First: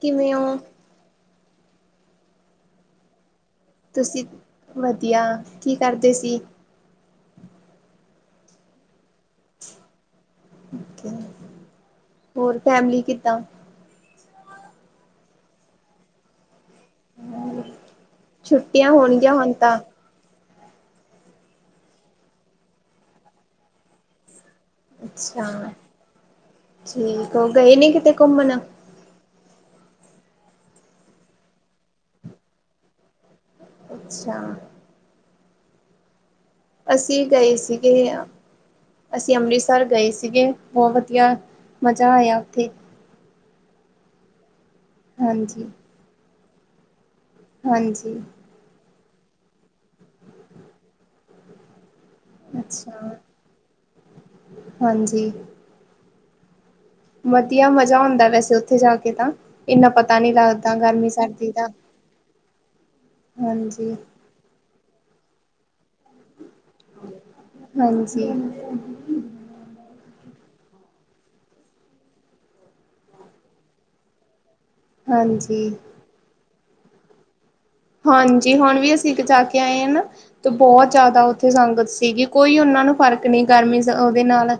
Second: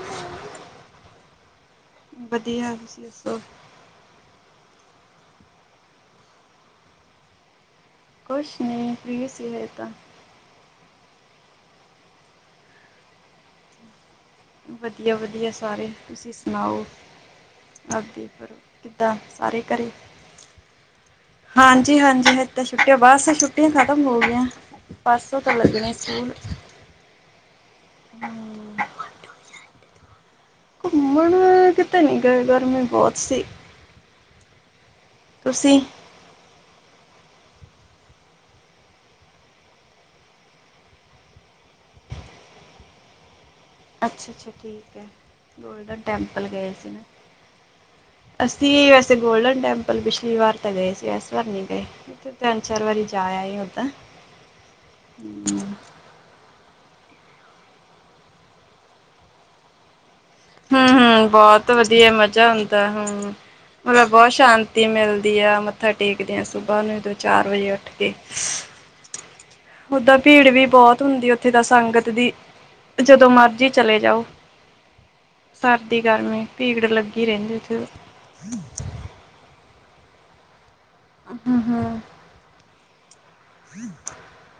ਕਿਵੇਂ ਓਂ ਵਧੀਆ ਤੁਸੀਂ ਦੱਸੋ ਤੁਸੀਂ ਵਧੀਆ ਕੀ ਕਰਦੇ ਸੀ। ਕੁਛ ਨਹੀਂ ਫ੍ਰੀ ਸੀ ਅਜੇ ਤਾ ਹੋਰ ਫੈਮਲੀ ਕਿਦਾਂ ਵਧੀਆ- ਵਧੀਆ ਸਾਰੇ ਤੁਸੀਂ ਸੁਨਾਓ ਆਦੀ ਫਿਰ ਛੁੱਟੀਆਂ ਕਿਦਾਂ ਹੋਣਗੀਆਂ ਹੁਣ ਸਾਰੇ ਤਾਂ ਘਰ ਹਾਂਜੀ -ਹਾਂਜੀ ਹੱਤ ਛੁੱਟੀਆਂ ਬਸ ਛੁਟੀਆਂ ਖਤਮ ਹੋ ਗਈਆਂ ਪਰਸੋਂ ਤੋਂ ਅੱਛਾ ਲੱਗਣੇ ਸਕੂਲ ਠੀਕ ਹੋ ਗਏ ਨੀ ਕਿਤੇ ਘੁੰਮਣ? ਹੂੰ ਘੁੰਮਣ ਕਿਤੇ ਨੀ ਗਏ ਗਰਮੀ ਬਹੁਤ ਸੀ ਅੱਛਾ ਤੁਸੀਂ ਅਸੀਂ ਗਏ ਸੀਗੇ ਹਾਂ। ਅਸੀਂ ਅੰਮ੍ਰਿਤਸਰ ਗਏ ਸੀਗੇ ਬਹੁਤ ਵਧੀਆ ਮਜ਼ਾ ਆਇਆ ਉੱਥੇ ਅੱਛਾ-ਅੱਛਾ ਠੀਕ ਹੈ ਹਾਂਜੀ ਗੋਲਡਨ ਟੈਂਪਲ ਗਏ ਸੀ। ਹਾਂਜੀ ਅਸੀਂ ਵੈਸੇ ਗੋਲਡਨ ਟੈਂਪਲ ਪਿਛਲੀ ਵਾਰ ਤਾਂ ਗਏ ਸੀ ਇਸ ਵਾਰ ਨਹੀਂ ਗਏ। ਤਿੰਨ ਚਾਰ ਵਾਰੀ ਅੱਛਾ ਜਾ ਆਏ ਹੁਣ ਤਾ ਹਾਂਜੀ ਵਧੀਆ ਮਜ਼ਾ ਹੁੰਦਾ ਵੈਸੇ ਉੱਥੇ ਜਾ ਕੇ ਤਾਂ ਇੰਨਾ ਪਤਾ ਨਹੀਂ ਲੱਗਦਾ ਗਰਮੀ ਹੂੰ-ਹੂੰ ਸਰਦੀ ਦਾ ਬਹੁਤ ਵਧੀਆ ਮਜ਼ਾ ਹੁੰਂਦਾ ਹੂੰ ਹਾਂਜੀ ਮਤਲਬ ਬਹੁਤ ਸ਼ਾਂਤ ਮਿਲਦੀ ਆ ਮੱਥਾ ਟੇਕਦਿਆਂ ਸੁਬਾਹ ਨੂੰ ਦੋਂ ਚਾਰ ਵਜੇ ਉੱਠ ਕੇ ਹਾਂਜੀ ਓਦਾਂ ਭੀੜ ਵੀ ਬਹੁਤ ਹੁੰਦੀ ਉੱਥੇ ਤਾਂ ਸੰਗਤ ਦੀ ਜਦੋਂ ਮਰਜ਼ੀ ਚਲੇ ਜਾਓ। ਹਾਂਜੀ ਸਰਦੀ ਗਰਮੀ ਭੀੜ ਲੱਗੀ ਰਹਿੰਦੀ। ਹਾਂਜੀ ਹੁਣ ਵੀ ਅਸੀਂ ਜਾ ਕੇ ਆਏ ਆ ਨਾ। ਬਹੁਤ ਜ਼ਿਆਦਾ ਉੱਥੇ ਸੰਗਤ ਹੂੰ-ਹੂੰ। ਸੀਗੀ ਕੋਈ ਉਹਨਾਂ ਨੂੰ ਫ਼ਰਕ ਨਹੀਂ ਗਰਮੀ ਉਹਦੇ ਨਾਲ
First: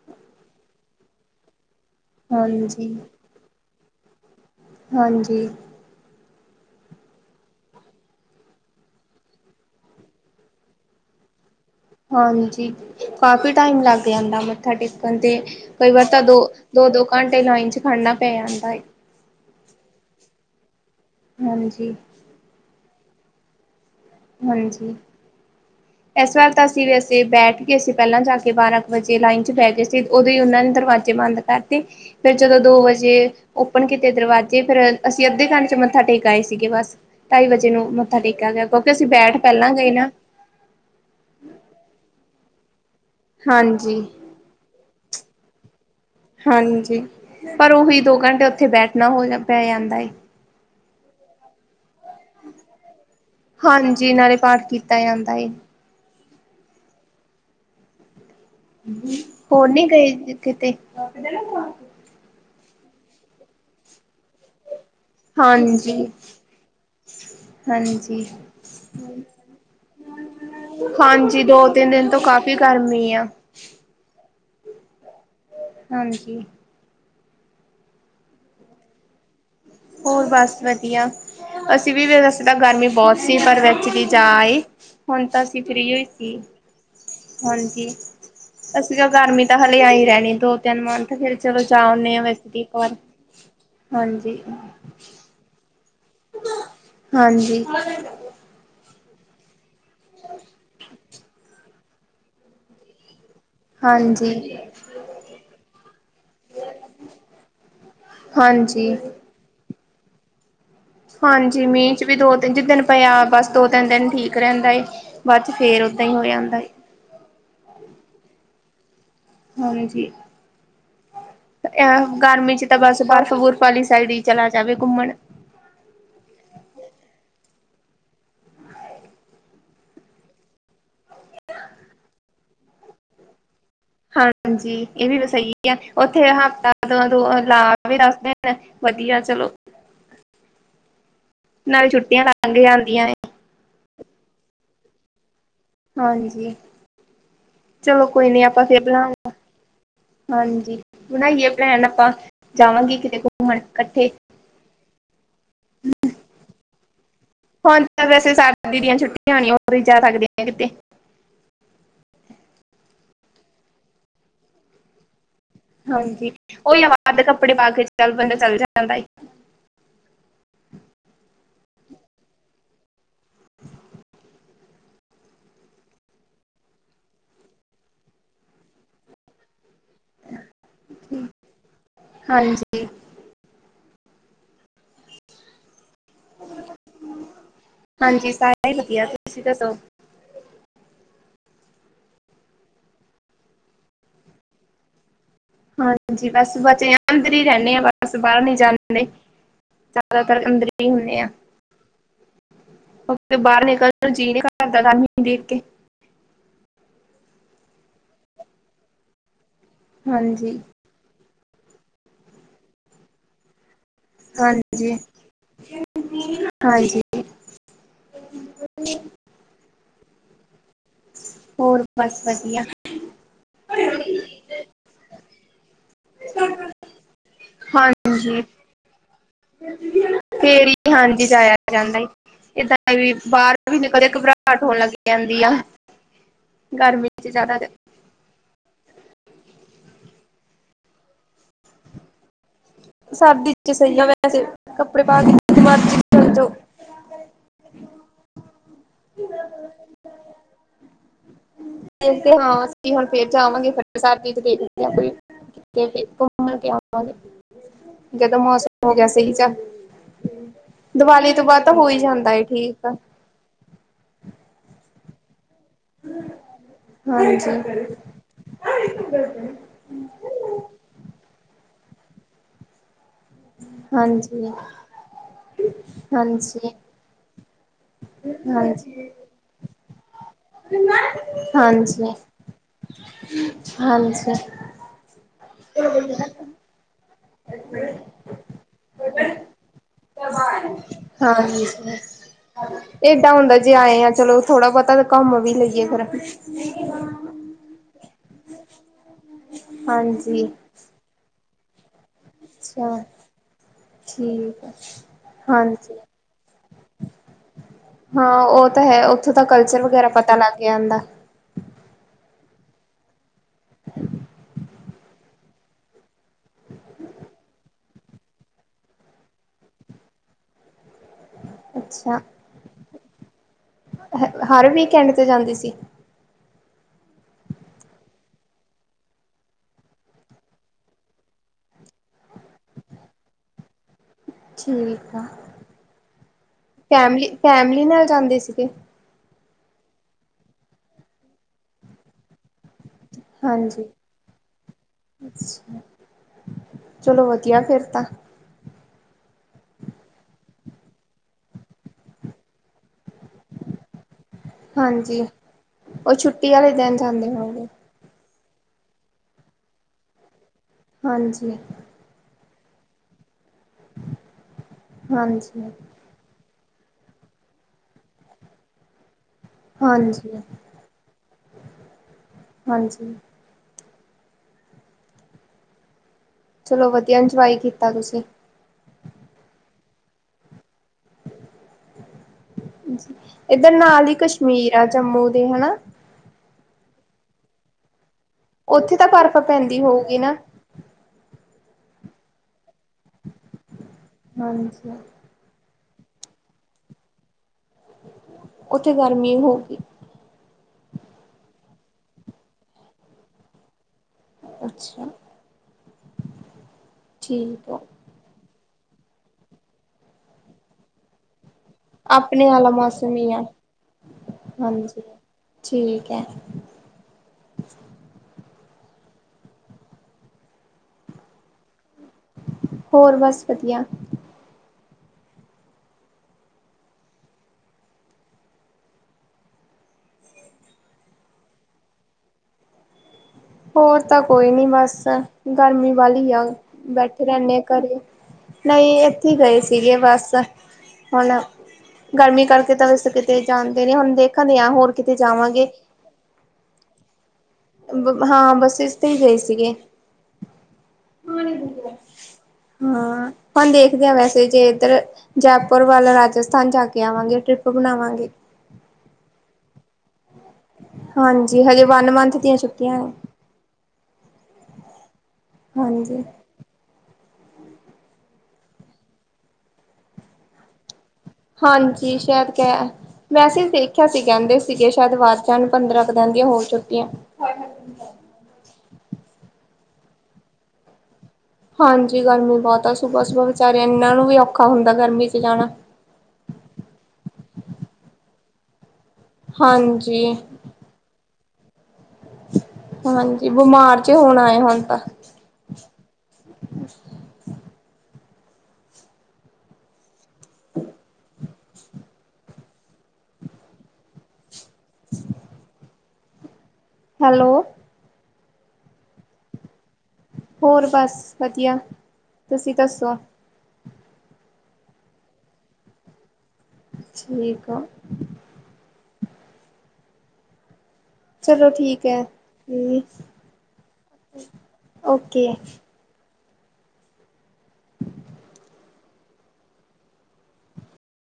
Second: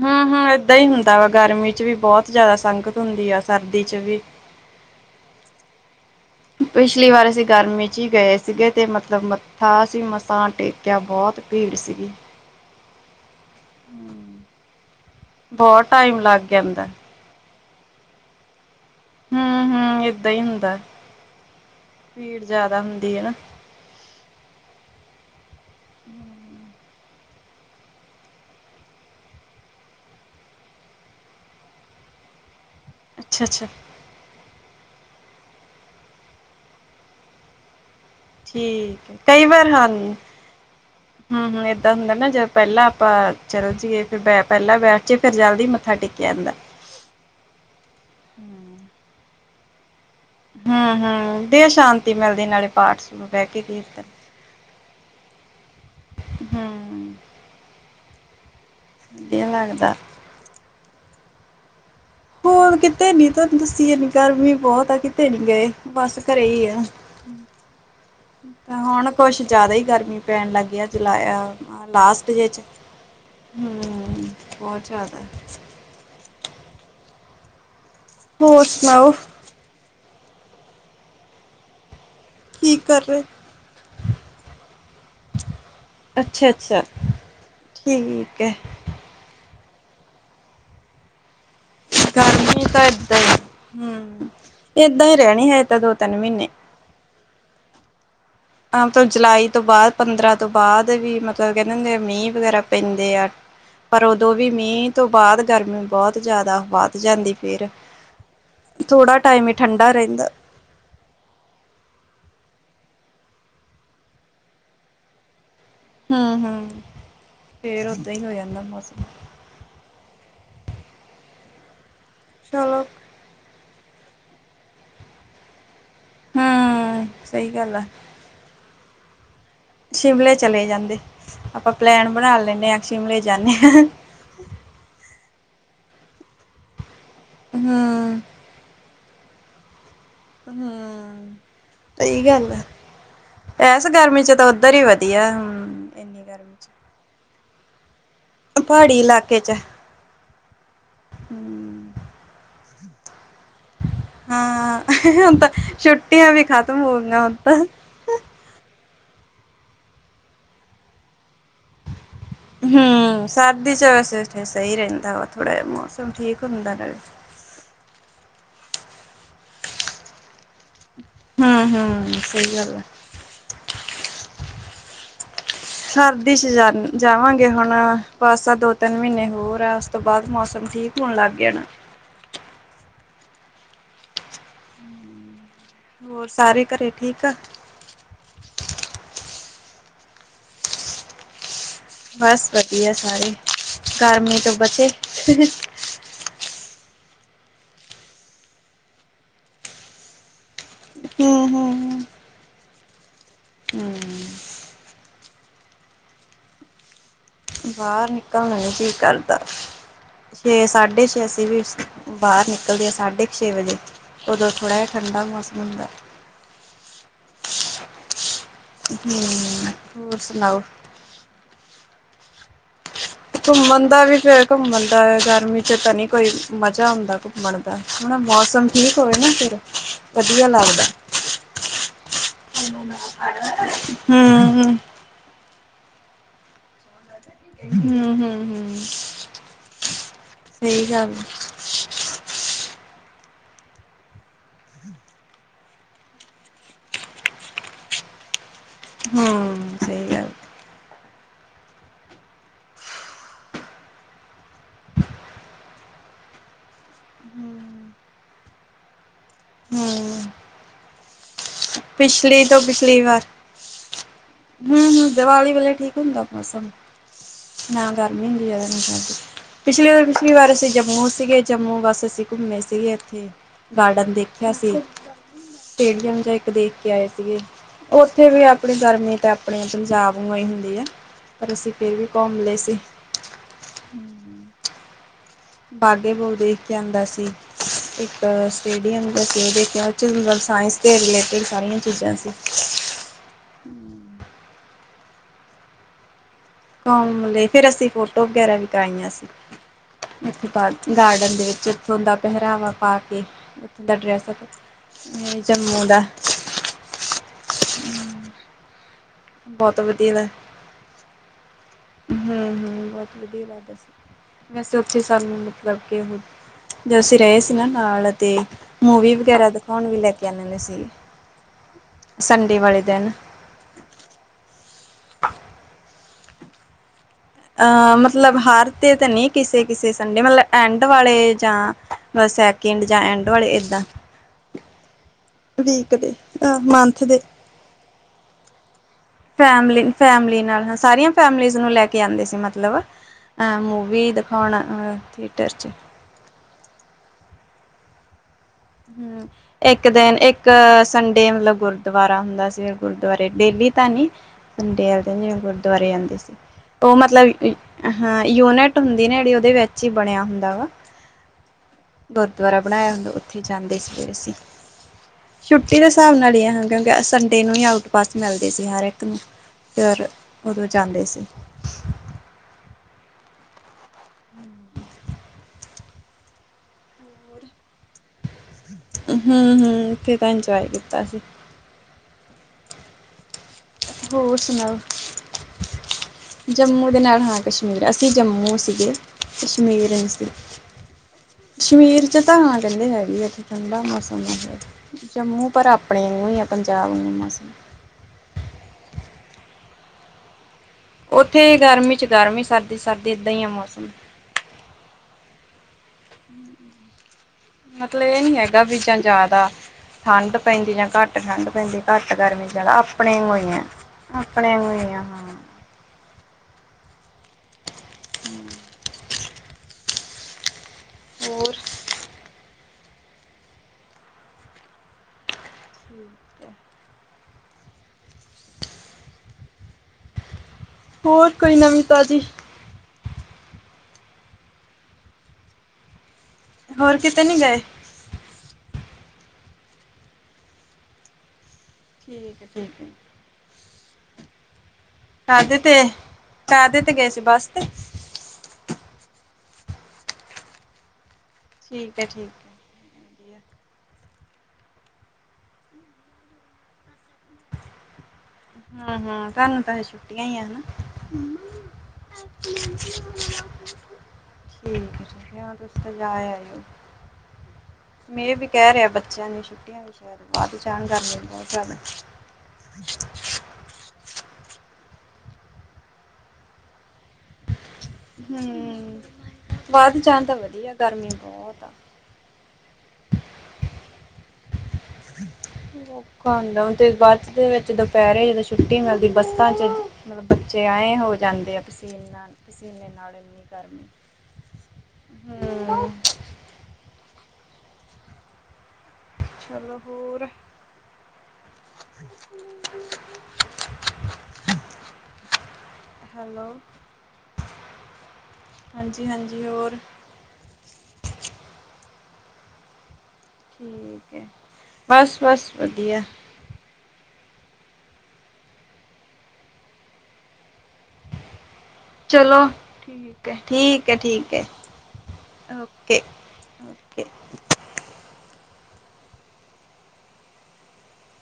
ਹੂੰ-ਹੂੰ ਏਦਾਂ ਹੀ ਹੁੰਦਾ ਵਾ ਗਰਮੀ 'ਚ ਵੀ ਬਹੁਤ ਜ਼ਿਆਦਾ ਹਾਂਜੀ ਸੰਗਤ ਹੁੰਦੀ ਆ ਸਰਦੀ 'ਚ ਵੀ ਹਾਂਜੀ ਪਿਛਲੀ ਵਾਰ ਅਸੀਂ ਗਰਮੀ 'ਚ ਹੀ ਗਏ ਸੀਗੇ ਤੇ ਮਤਲਬ ਮੱਥਾ ਅਸੀਂ ਮਸਾ ਟੇਕਿਆ ਬਹੁਤ ਭੀੜ ਸੀਗੀ। ਹਾਂਜੀ ਕਾਫੀ ਟਾਈਮ ਲੱਗ ਜਾਂਦਾ ਮੱਥਾ ਟੇਕਣ ਤੇ ਬਹੁਤ ਕਈ ਵਾਰ ਟਾਈਮ ਤਾਂ ਲੱਗ ਜਾਂਦਾ ਦੋ-ਦੋ- ਦੋ ਘੰਟੇ ਲਾਈਨ 'ਚ ਖੜਨਾ ਪੈ ਜਾਂਦਾ। ਹੂੰ-ਹੂੰ ਏਦਾਂ ਹੀ ਹੁੰਦਾ ਹਾਂਜੀ ਭੀੜ ਜਿਆਦਾ ਹੁੰਦੀ। ਦੀ ਹੈ ਨਾ। ਹਾਂਜੀ ਇਸ ਵਾਰ ਤਾਂ ਅਸੀਂ ਵੀ ਤੇ ਬੈਠ ਕੇ ਅਸੀਂ ਪਹਿਲਾਂ ਜਾ ਕੇ ਬਾਰਾਂ ਕੁ ਵਜੇ ਲਾਈਨ 'ਚ ਬਹਿ ਗਏ ਸੀ ਉਦੋਂ ਹੀ ਉਹਨਾਂ ਨੇ ਦਰਵਾਜ਼ੇ ਬੰਦ ਕਰਤੇ। ਫੇਰ ਜਦੋਂ ਦੋ ਵਜੇ ਅੱਛਾ-ਅੱਛਾ ਓਪਨ ਕੀਤੇ ਦਰਵਾਜ਼ੇ ਜੇ ਫੇਰ ਅਸੀਂ ਅੱਧੇ ਘੰਟ 'ਚ ਮੱਥਾ ਟੇਕ ਆਏ ਸੀਗੇ ਬਸ ਢਾਈ ਵਜੇ ਨੂੰ ਮੱਥਾ ਟੇਕਿਆ ਗਿਆ ਕਿਉਂਕਿ ਅਸੀਂ ਠੀਕ ਹੈ ਬੈਠ ਕਈ ਵਾਰ ਪਹਿਲਾਂ ਗਏ ਹਨ ਨਾ। ਹੂੰ-ਹੂੰ ਏਦਾਂ ਹੁੰਦਾ ਨਾ ਜਦੋਂ ਪਹਿਲਾਂ ਆਪਾਂ ਚਲੋ ਹਾਂਜੀ ਜੀਏ ਫਿਰ ਬ ਪਹਿਲਾਂ ਬੈਠੇ ਫਿਰ ਜਲਦੀ ਹੀ ਮੱਥਾ ਟੇਕਿਆ ਜਾਂਦਾ। ਹਾਂਜੀ ਪਰ ਉਹੀ ਦੋ ਘੰਟੇ ਉੱਥੇ ਬੈਠਣਾ ਹੋ ਪੈ ਜਾਂਦਾ ਏ। ਹੂੰ-ਹੂੰ ਦੇਹ ਸ਼ਾਂਤੀ ਮਿਲਦੀ ਨਾਲੇ ਪਾਠ ਬਹਿ ਕੇ ਕੀਰਤਨ ਹਾਂਜੀ ਨਾਲੇ ਪਾਠ ਕੀਤਾ ਜਾਂਦਾ ਏ। ਹੂੰ। ਵਧੀਆ ਹੋਰ ਨੀ ਲੱਗਦਾ ਗਏ ਕਿਤੇ। ਫੋਨ ਕਿਤੇ ਨੀ ਤੁਹਾਨੂੰ ਦੱਸੀਏ ਨੀ ਗਰਮੀ ਵੀ ਬਹੁਤ। ਕਿਤੇ ਨੀ ਗਏ ਹਾਂਜੀ ਬਸ ਘਰੇ ਹੀ ਆ। ਹਾਂਜੀ। ਹੁਣ ਕੁਛ ਜ਼ਿਆਦਾ ਹੀ ਗਰਮੀ ਪੈਣ ਲੱਗਿਆ ਜੁਲਾ ਹਾਂਜੀ ਦੋ ਤਿੰਨ ਦਿਨ ਤੋਂ ਲਾਸਟ ਜੇ ਕਾਫ਼ੀ ਚ। ਗਰਮੀ ਆ ਹੂੰ ਬਹੁਤ ਜ਼ਿਆਦਾ। ਹਾਂਜੀ। ਹੋਰ ਸੁਣਾਓ। ਹੋਰ ਬਸ ਵਧੀਆ ਅਸੀਂ ਵੀ ਅਸੇ ਤਾਂ ਕੀ ਗਰਮੀ ਕਰ ਬਹੁਤ ਰਹੇ ਸੀ ਪਰ ਵਿੱਚ ਵੀ ਜਾ ਈ। ਹੁਣ ਤਾਂ ਅਸੀਂ ਫ੍ਰੀ ਹੋਈ ਸੀ ਅੱਛਾ-ਅੱਛਾ ਹਾਂਜੀ ਠੀਕ ਹੈ ਅਸੀਂ ਗਰਮੀ। ਤਾਂ ਹਾਲੇ ਆਈ ਰਹਿਣੀ ਦੋ ਤਿੰਨ ਮੰਥ ਫਿਰ ਚਲੋ ਜਾ ਆਉਦੇਂ ਗਰਮੀ ਇਕ ਤਾਂ ਵਾਰ ਏਦਾਂ ਹੀ ਹੂੰ ਹਾਂਜੀ। ਏਦਾਂ ਹੀ ਰਹਿਣੀ ਹੈ ਤਾਂ ਦੋ ਤਿੰਨ ਮਹੀਨੇ। ਹਾਂਜੀ ਬ ਜੁਲਾਈ ਤੋਂ ਬਾਅਦ ਪੰਦਰਾਂ ਤੋਂ ਬਾਅਦ ਵੀ ਮਤਲਬ ਕਹਿੰਦੇ ਹੁੰਦੇ ਆ ਮੀਂਹ ਵਗੈਰਾ ਪੈਂਦੇ ਆ। ਪਰ ਉਦੋਂ ਵੀ ਹਾਂਜੀ, ਮੀਂਹ ਤੋਂ ਬਾਅਦ ਗਰਮੀ ਬਹੁਤ ਜ਼ਿਆਦਾ ਵੱਧ ਜਾਂਦੀ ਫਿਰ। ਹਾਂਜੀ। ਥੋੜਾ ਟਾਈਮ ਹੀ ਠੰਡਾ ਰਹਿੰਦਾ। ਹਾਂਜੀ ਮੀਂਹ ਚ ਵੀ ਦੋ ਤਿੰਨ ਜਿਸ ਦਿਨ ਪਿਆ ਬਸ ਦੋ ਤਿੰਨ ਦਿਨ ਠੀਕ ਰਹਿੰਦਾ ਏ ਬਸ। ਹਮ ਹਮ ਫੇਰ ਓਦਾਂ ਹੀ ਹੋ ਜਾਂਦਾ ਮੌਸਮ। ਹਾਂਜੀ ਅ ਗਰਮੀ ਚ ਤਾਂ ਚਲੋ ਬਸ ਬਰਫ਼ ਬਰਫ ਵਾਲੀ ਸਾਈਡ ਹੀ ਚਲਾ ਜਾਵੇ ਘੁੰਮਣ। ਹਮ ਸਹੀ ਗੱਲ ਆ। ਸ਼ਿਮਲੇ ਚਲੇ ਜਾਂਦੇ ਆਪਾਂ ਪਲੈਨ ਬਣਾ ਲੈਂਦੇੇ ਹਾਂ ਸ਼ਿਮਲੇ ਜਾਂਦੇ ਹਾਂ। ਹਾਂਜੀ ਇਹ ਵੀ ਸਹੀ ਆ ਉੱਥੇ ਹਫ਼ਤਾ ਤੋਂ ਦ ਲਾ ਵੀ ਦਸ ਹੂੰ ਦਿਨ। ਵਧੀਆ ਚਲੋ। ਹਾਂ। ਨਾਲ ਛੁੱਟੀਆਂ ਲੰਘ ਜਾਂਦੀਆਂ ਨੇ। ਬ ਗਰਮੀ ਚ ਤਾਂ ਉੱਧਰ ਹੀ ਵਧੀਆ ਹ। ਹਾਂਜੀ। ਚਲੋ ਕੋਈ ਨੀ ਆਪਾਂ ਫੇਰ ਪਹਾੜੀ ਬਣਾਵਗੇੰ। ਇਲਾਕੇ ਚ ਹਾਂਜੀ ਬਣਾਈਏ ਭਲੈਣ ਹੂੰ ਆਪਾਂ ਜਾਵਾਂਗੇ ਕਿਤੇ। ਘੁੰਮਣ ਇਕੱਠੇ ਹਾਂ ਹੁਣ ਤਾਂ ਛੁੱਟੀਆਂ ਵੀ ਖਤਮ ਹੋ ਗਈਆਂ ਹ। ਹੁਣ ਤਾਂ ਵੈਸੇ ਸਰਦੀ ਦੀਆਂ ਛੁੱਟੀਆਂ ਹੋਣੀਆ ਉਦੋ ਹੀ ਜਾ ਸਕਦੇ ਹਮ ਸਰਦੀ ਚ ਵੈਸੇ ਸਹੀ ਰਹਿੰਦਾ ਵ। ਹਾਂਜੀ ਉਹੀ ਆਵਾਜ਼ ਕੱਪੜੇ ਪਾ ਕੇ ਚੱਲ ਬੰਦਾ ਚੱਲ ਜਾਣ ਦਾ। ਹਮ ਹਮ ਸਹੀ ਗੱਲ ਆ। ਸਰਦੀ ਚ ਜਾ ਜਾਵਾਂਗੇ ਹੁਣ ਬਸ ਤਾਂ ਦੋ ਤਿੰਨ ਮਹੀਨੇ ਹੋਰ ਆ। ਤੋਂ ਬਾਅਦ ਮੌਸਮ ਠੀਕ ਹੋਣ ਲੱਗ ਜਾਣਾ। ਹਾਂਜੀ ਹੋਰ ਸਾਰੇ। ਘਰੇ ਠੀਕ ਆ ਹਾਂਜੀ ਸਾਰਾ ਹੀ ਵਧੀਆ ਤੁਸੀਂ ਦੱਸੋ। ਬਸ ਵਧੀਆ ਸਾਰੇ ਗਰਮੀ ਤੋਂ ਬਚੇ। ਹਾਂਜੀ ਬਸ ਬੱਚੇ ਅੰਦਰ ਹੀ ਰਹਿੰਦੇ ਆ ਬ ਬਸ ਬਾਹਰ ਨੀ ਜਾਣਦੇ। ਜ਼ਿਆਦਾਤਰ ਅੰਦਰ ਹੁੰਦੇ ਹ। ਹੂੰ-ਹੂੰ। ਓ ਬਾਹਰ ਨਿਕਲਣ ਜੀਅ ਨ ਕਰਦਾ ਦੇਖ ਕੇ। ਬਾਹਰ ਨਿਕਲਣ ਨੀ ਕੀ ਕਰਦਾ ਹਾਂਜੀ। ਛੇ ਸਾਢੇ ਛੇ। ਵੀ ਬਾਹਰ ਨਿਕਲਦੇ ਆ ਸਾਢੇ ਕੁ ਛੇ ਵਜੇ। ਉਦੋਂ ਥੋੜ੍ਹਾ ਜਿਹਾ ਹਾਂਜੀ, ਠੰਢਾ ਮੌਸਮ ਹੁੰਦਾ। ਹਾਂਜੀ ਹਮ ਹੋਰ ਸੁਣਾਓ। ਹੋਰ ਬਸ ਵਧੀਆ ਘੁੰਮਣ ਦਾ ਵੀ ਫਿਰ ਘੁੰਮਣ ਦਾ ਗਰਮੀ ਚ ਤਾਂ ਨਹੀਂ ਕੋਈ ਮਜ਼ਾ ਆਉਦਾ ਬਣਦਾ ਹੁਣ ਹਾਂਜੀ। ਮੌਸਮ ਠੀਕ ਹੋਵੇ ਫਿਰ ਵਧੀਆ ਫੇਰ ਲੱਗਦਾ। ਹੀ ਹਾਂਜੀ ਜਾਇਆ ਜਾਂਦਾ ਏਦਾਂ ਵੀ ਬਾਹਰ ਵੀ ਨਿਕਲਦੇ ਘਬਰਾਹਟ ਹੂੰ-ਹੂੰ, ਹੋਣ ਲੱਗ ਜਾਂਦੀ ਆ ਗਰਮੀ ਚ ਜ਼ਿਆਦਾ ਤੇ ਹਮ ਹਮ ਹਮ ਸਹੀ ਗੱਲ ਆ ਸਰਦੀ ਚ ਸਹੀ ਆ ਵੈਸੇ ਕੱਪੜੇ ਪਾ ਕੇ ਮਰਜ਼ੀ ਚ ਜਾਓ [inaudible] ਹਮ ਸਹੀ ਗੱਲ ਦੇਖਦੇ ਹਾਂ ਅਸੀਂ ਹੁਣ ਫੇਰ ਜਾ ਆਵਾਂਗੇ ਫ ਸਾਰ ਚੀਜ਼ ਦੇਖਦੇ ਆ ਕੋਈ ਕਿ ਆਗੇ ਜਦੋਂ ਮੌਸਮ ਹੋ ਗਿਆ ਸਹੀ ਚ ਹੂੰ। ਦੀਵਾਲੀ ਤੋਂ ਬਾਅਦ ਤਾਂ ਹੋਈ ਜਾਂਦਾ ਪਿਛਲੀ ਏ ਤੋਂ ਠੀਕ ਆ ਪਿਛਲੀ ਵਾਰ ਉਸ ਵੇਲੇ ਠੀਕ ਹੁੰਦਾ ਮੌਸਮ ਹਾਂਜੀ। ਨਾ ਗਰਮੀ ਹੁੰਦੀ ਜਿਆਦਾ ਨਹੀਂ ਕਰਦੀ ਪਿਛਲੀ ਵਾਰ ਪਿਛਲੀ ਵਾਰ ਅਸੀਂ ਜੰਮੂ ਸੀਗੇ ਜੰਮੂ ਬਸ ਅਸੀਂ ਘੁੰਮੇ ਸੀਗੇ ਇੱਥੇ ਗਾਰਡਨ ਹਾਂਜੀ, ਦੇਖਿਆ ਸੀ ਸਟੇਡੀਅਮ ਜਾਂ ਹਾਂਜੀ, ਦੇਖ ਕੇ ਆਏ ਸੀਗੇ ਉੱਥੇ ਵੀ ਆਪਣੀ ਹਾਂਜੀ, ਹਾਂਜੀ। ਗਰਮੀ ਤੇ ਆਪਣੇ ਪੰਜਾਬ ਉ ਹੀ ਹੁੰਦੀ ਆ ਪਰ ਅਸੀਂ ਫੇਰ ਵੀ ਘੁੰਮ ਲਏ ਸੀ। ਹਾਂਜੀ ਬਾਗੇ ਬਹੁ ਦੇਖ ਕੇ ਆਉਂਦਾ ਸੀ। [inaudible] ਇੱਕ ਸਟੇਡੀਅਮ ਸੀ ਉਹ ਦੇਖਿਆ ਉਹ 'ਚ ਮਤਲਬ ਸਾਇੰਸ ਦੇ ਰਿਲੇਟਿਡ ਸਾਰੀਆਂ ਚੀਜ਼ਾਂ ਸੀ। ਏਡਾ ਹੁੰਦਾ ਜੇ ਆਏ ਆ ਚਲੋ ਥੋੜ੍ਹਾ ਬਹੁਤਾ ਘੁੰਮ ਵੀ ਲਈਏ ਫਿਰ ਘੁੰਮ ਲ ਫੇਰ ਅਸੀਂ ਫੋਟੋ ਵਗੈਰਾ ਕਰਾਇਆ ਹਾਂਜੀ। ਇੱਥੇ ਗਾਰਡਨ ਦੇ ਵਿੱਚ ਇੱਥੋਂ ਦਾ ਪਹਿਰਾਵਾ ਅੱਛਾ ਪਾ ਕੇ ਉੱਥੋਂ ਦਾ ਡਰੈਸ ਠੀਕ ਆ ਜੰਮੂ ਹਾਂਜੀ। ਦਾ। ਹਾਂ ਉਹ ਤਾਂ ਹੈ ਉੱਥੋਂ ਦਾ ਬਹੁਤ ਕਲਚਰ ਵਗੈਰਾ ਪਤਾ ਲੱਗ ਜਿਆਦਾ। ਹੂੰ ਹੂੰ ਬਹੁਤ ਵਧੀਆ ਵੈਦਰ ਸੀ, ਵੈਸੇ ਉਥੇ ਸਾਨੂੰ ਮਤਲਬ ਕਿ ਜਦੋ ਅਸੀਂ ਰਹੇ ਸੀ ਨਾ ਨਾਲ ਤੇ, ਮੂਵੀ ਵਗੈਰਾ ਦਿਖਾਉਣ ਵੀ ਲੈ ਕੇ ਆਦੇ ਸੀ। ਸੰਡੇ ਵਾਲੇ ਦਿਨ ਹ ਹਰ ਵੀਕਐਂਡ ਤੇ ਜਾਂਦੀ ਸੀ। ਅਹ ਮਤਲਬ ਹਾਰ ਤੇ ਤਾਂ ਨਹੀਂ ਕਿਸੇ ਕਿਸੇ ਸੰਡੇ ਮਤਲਬ ਐਂਡ ਵਾਲੇ ਜਾਂ ਫਸਟ, ਸੈਕਿੰਡ ਜਾਂ ਐਂਡ ਵਾਲੇ ਏਦਾਂ। ਠੀਕ ਆ ਵੀਕ ਦੇ ਮੰਥ ਦੇ ਫੈਮਲੀ, ਫੈਮਲੀ ਨਾਲ ਜਾਂਦੇ ਸੀਗੇ। ਫੈਮਲੀ ਫੈਮਲੀ ਨਾਲ ਸਾਰੀਆਂ ਫੈਮਲੀਜ਼ ਨੂੰ ਲੈ ਕੇ ਆਉਂਦੇ ਸੀ ਮਤਲਬ ਮਤਲਬ, ਅ ਹਾਂਜੀ। ਮੂਵੀ ਦੀਖਾੳਣ ਅ ਥਿਏਟਰ ਚ। ਅੱਛਾ ਚਲੋ ਵਧੀਆ ਫਿਰ ਤਾਂ। ਹੂੰ ਇੱਕ ਦਿਨ ਇੱਕ ਸੰਡੇ ਮਤਲਬ ਗੁਰਦੁਆਰਾ ਹੁੰਦਾ ਸੀ। ਗੁਰਦੁਆਰੇ ਡੇਲੀ ਤਾਂ ਨੀ ਸਂਡੇ ਵਾਲੇ ਹਾਂਜੀ। ਦਿਨ ਗੁਰਦੁਆਰੇ ਉਹ ਜਾਂਦੇ ਸੀ। ਛੁੱਟੀ ਵਾਲੇ ਦਿਨ ਉਹ ਜਾਂਦੇ ਮਤਲਬ ਹੋਣਗੇ ਹਾਂ ਯੂਨਿਟ ਹੁੰਦੀ ਨਾ ਜਿਹੜੀ ਉਹਦੇ ਵਿੱਚ ਹੀ ਬਣਿਆ ਹੁੰਦਾ ਵਾ। ਹਾਂਜੀ ਗੁਰੂਦੁਆਰਾ ਬਣਾਇਆ ਹੁੰਦਾ ਉੱਥੇ ਜਾਂਦੇ ਸੀਗੇ ਅਸੀਂ, ਹਾਂਜੀ ਛੁੱਟੀ ਦੇ ਹਿਸਾਬ ਨਾਲ ਹੀ ਹ ਕਿਉਂਕਿ ਸੰਡੇ ਨੂੰ ਹੀ ਆਊਟ ਪਾਸ ਮਿਲਦੇ ਸੀ ਹਰ ਇੱਕ ਨੂੰ। ਫਿਰ ਹਾਂਜੀ ਉਦੋਂ ਜਾਂਦੇ ਸੀ। ਹਾਂਜੀ। ਚਲੋ ਵਧੀਆ ਇਨਜੌਏ ਕੀਤਾ ਤੁਸੀਂ। ਹੂੰ ਹੂੰ ਕੀਤਾ ਇੰਜੋਏ ਕੀਤਾ ਸੀ। ਏਧਰ ਨਾਲ ਹੀ ਹੋਰ ਕਸ਼ਮੀਰ ਸੁਣਾਓ? ਆ ਜੰਮੂ ਦੇ ਹਨਾ। ਜੰਮੂ ਦੇ ਨਾਲ ਹਾਂ ਕਸ਼ਮੀਰ ਅਸੀਂ ਜੰਮੂ ਸੀਗੇ ਉੱਥੇ ਤਾਂ ਬਰਫ਼ ਪੈਂਦੀ ਕਸ਼ਮੀਰ ਨੀ ਹੋਊਗੀ ਸੀ। ਨਾ ਕਸ਼ਮੀਰ ਚ ਤਾਂ ਹਾਂ ਕਹਿੰਦੇ ਹੈਗੀ ਉਥੇ ਠੰਢਾ ਮੌਸਮ ਆ, ਹਾਂਜੀ ਜੰਮੂ ਪਰ ਆਪਣੇ [unintelligible] ਪੰਜਾਬ ਦੀਆਂ ਮੌਸਮ [unintelligible] ਉੱਥੇ ਗਰਮੀ ਹੋਗੀ ਉੱਥੇ ਗਰਮੀ ਚ ਗਰਮੀ ਸਰਦੀ ਸਰਦੀ ਏਦਾਂ ਈ ਆ ਮੌਸਮ। ਅੱਛਾ, ਠੀਕ ਆ ਮਤਲਬ ਇਹ ਨੀ ਹੈਗਾ ਵੀ ਜਾਂ ਜ਼ਿਆਦਾ ਠੰਡ ਪੈਂਦੀ ਜਾਂ ਘੱਟ ਠੰਡ ਪੈਂਦੀ ਘੱਟ ਆਪਣੇ ਵਾਲਾ ਮੌਸਮ ਆਪਣੇ ਹੀ ਵਾਂਗੂ ਆ ਹੀ ਆ ਹਾਂਜੀ ਹਾਂ। ਠੀਕ ਹੈ ਹੋਰ ਹੋਰ ਬਸ ਵਧੀਆ। ਹੋਰ ਕੋਈ ਨਵੀਂ ਤਾਜ਼ੀ। ਹੋਰ ਤਾਂ ਕੋਈ ਨੀ ਬਸ ਗਰਮੀ ਵਾਲੀ ਆ। ਹੋਰ ਕਿਤੇ ਬੈਠੇ ਨੀ ਰਹਿਣੇ ਆ ਗਏ? ਘਰੇ। ਨਹੀਂ ਇੱਥੇ ਹੀ ਗਏ ਸੀਗੇ ਬਸ, ਹੁਣ ਠੀਕ ਗਰਮੀ ਹੈ ਕਰਕੇ ਠੀਕ ਹੈ ਤਾਂ ਵੈਸੇ ਕਿਤੇ ਜਾਂਦੇ ਨੀ ਹੁਣ ਦੇਖਦੇ ਆਂ ਹੋਰ ਕਿਤੇ ਕਾਹਦੇ ਜਾਵਾਂਗੇ। ਤੇ ਕਾਹਦੇ ਤੇ ਗਏ ਸੀ ਬਸ ਬ ਹਾਂ ਬੱਸਿਜ ਤੇ ਹੀ ਗਏ ਸੀਗੇ। ਠੀਕ ਐ ਠੀਕ ਐ। ਹਾਂ ਹੁਣ ਦੇਖਦੇ ਆ ਵੈਸੇ ਜੇ ਇੱਧਰ ਜੈਪੁਰ ਵੱਲ ਰਾਜਸਥਾਨ ਜਾ ਕੇ ਆਵਾਂਗੇ ਟ੍ਰਿਪ ਬਣਾਵਾਂਗੇ । ਹਾਂ ਹਾਂ ਤੁਹਾਨੂੰ [inaudible] ਠੀਕ ਏ ਹਾਂਜੀ ਹਜੇ ਵਨ ਮੰਥ ਦੀਆਂ ਛੁੱਟੀਆਂ ਨੇ ਹਾਂਜੀ। ਮੇ ਵੀ ਕਹਿ ਰਿਹਾ ਬੱਚਿਆਂ ਨੂੰ ਛੁੱਟੀਆਂ ਵੀ ਸ਼ਾਇਦ ਵੱਧ ਜਾਣ [unintelligible] ਹਾਂਜੀ, ਸ਼ਾਇਦ ਕਹਿ ਮੈਸੇਜ ਦੇਖਿਆ ਸੀ ਕਹਿੰਦੇ ਸੀਗੇ ਸ਼ਾਇਦ ਵੱਧ ਜਾਣ ਪੰਦਰਾਂ ਕ ਦਿਨਾਂ ਦੀਆਂ ਹੋਰ ਛੁੱਟੀਆਂ। ਹੂੰ, ਵੱਧ ਜਾਣ ਤਾਂ ਵਧੀਆ ਗੱਲ ਏ। ਹਾਂਜੀ, ਗਰਮੀ ਬਹੁਤ ਆ ਸੁਬਾ-ਸੁਬਾ ਵਿਚਾਰੇ ਇਹਨਾਂ ਨੂੰ ਵੀ ਹੁੰਦਾ ਗਰਮੀ ਚ ਜਾਣਾ। ਔਖਾ ਹੁੰਦਾ ਓਹ ਤੇ ਬਾਅਦ ਦੇ ਵਿੱਚ ਦੁਪਹਿਰੇ ਜਦੋਂ ਛੁੱਟੀ ਮਿਲਦੀ ਬੱਸਾਂ ਚ ਹਾਂਜੀ ਬੱਚੇ ਐ ਹੋ ਜਾਂਦੇ ਆ [unintelligible] ਪਸੀਨੇ ਨਾਲ ਐਨੀ ਹਾਂਜੀ ਗਰਮੀ ਬਿਮਾਰ ਜੇ ਹੋਣ ਆਏ ਹੁਣ ਤਾਂ ਹਮ ਚਲੋ ਹੋਰ [inaudible] [inaudible] ਹੈਲੋ। ਹੈਲੋ। ਹਾਂਜੀ-ਹਾਂਜੀ ਹੋਰ ਹੋਰ ਬਸ ਵਧੀਆ ਤੁਸੀਂ ਦੱਸੋ। ਠੀਕ ਏ, ਬਸ-ਬਸ ਵਧੀਆ। ਠੀਕ ਆ। ਚਲੋ ਠੀਕ ਹੈ ਚਲੋ ਹੂੰ ਠੀਕ ਹੈ ਠੀਕ ਹੈ ਠੀਕ ਹੈ ਓਕੇ। ਕੇ।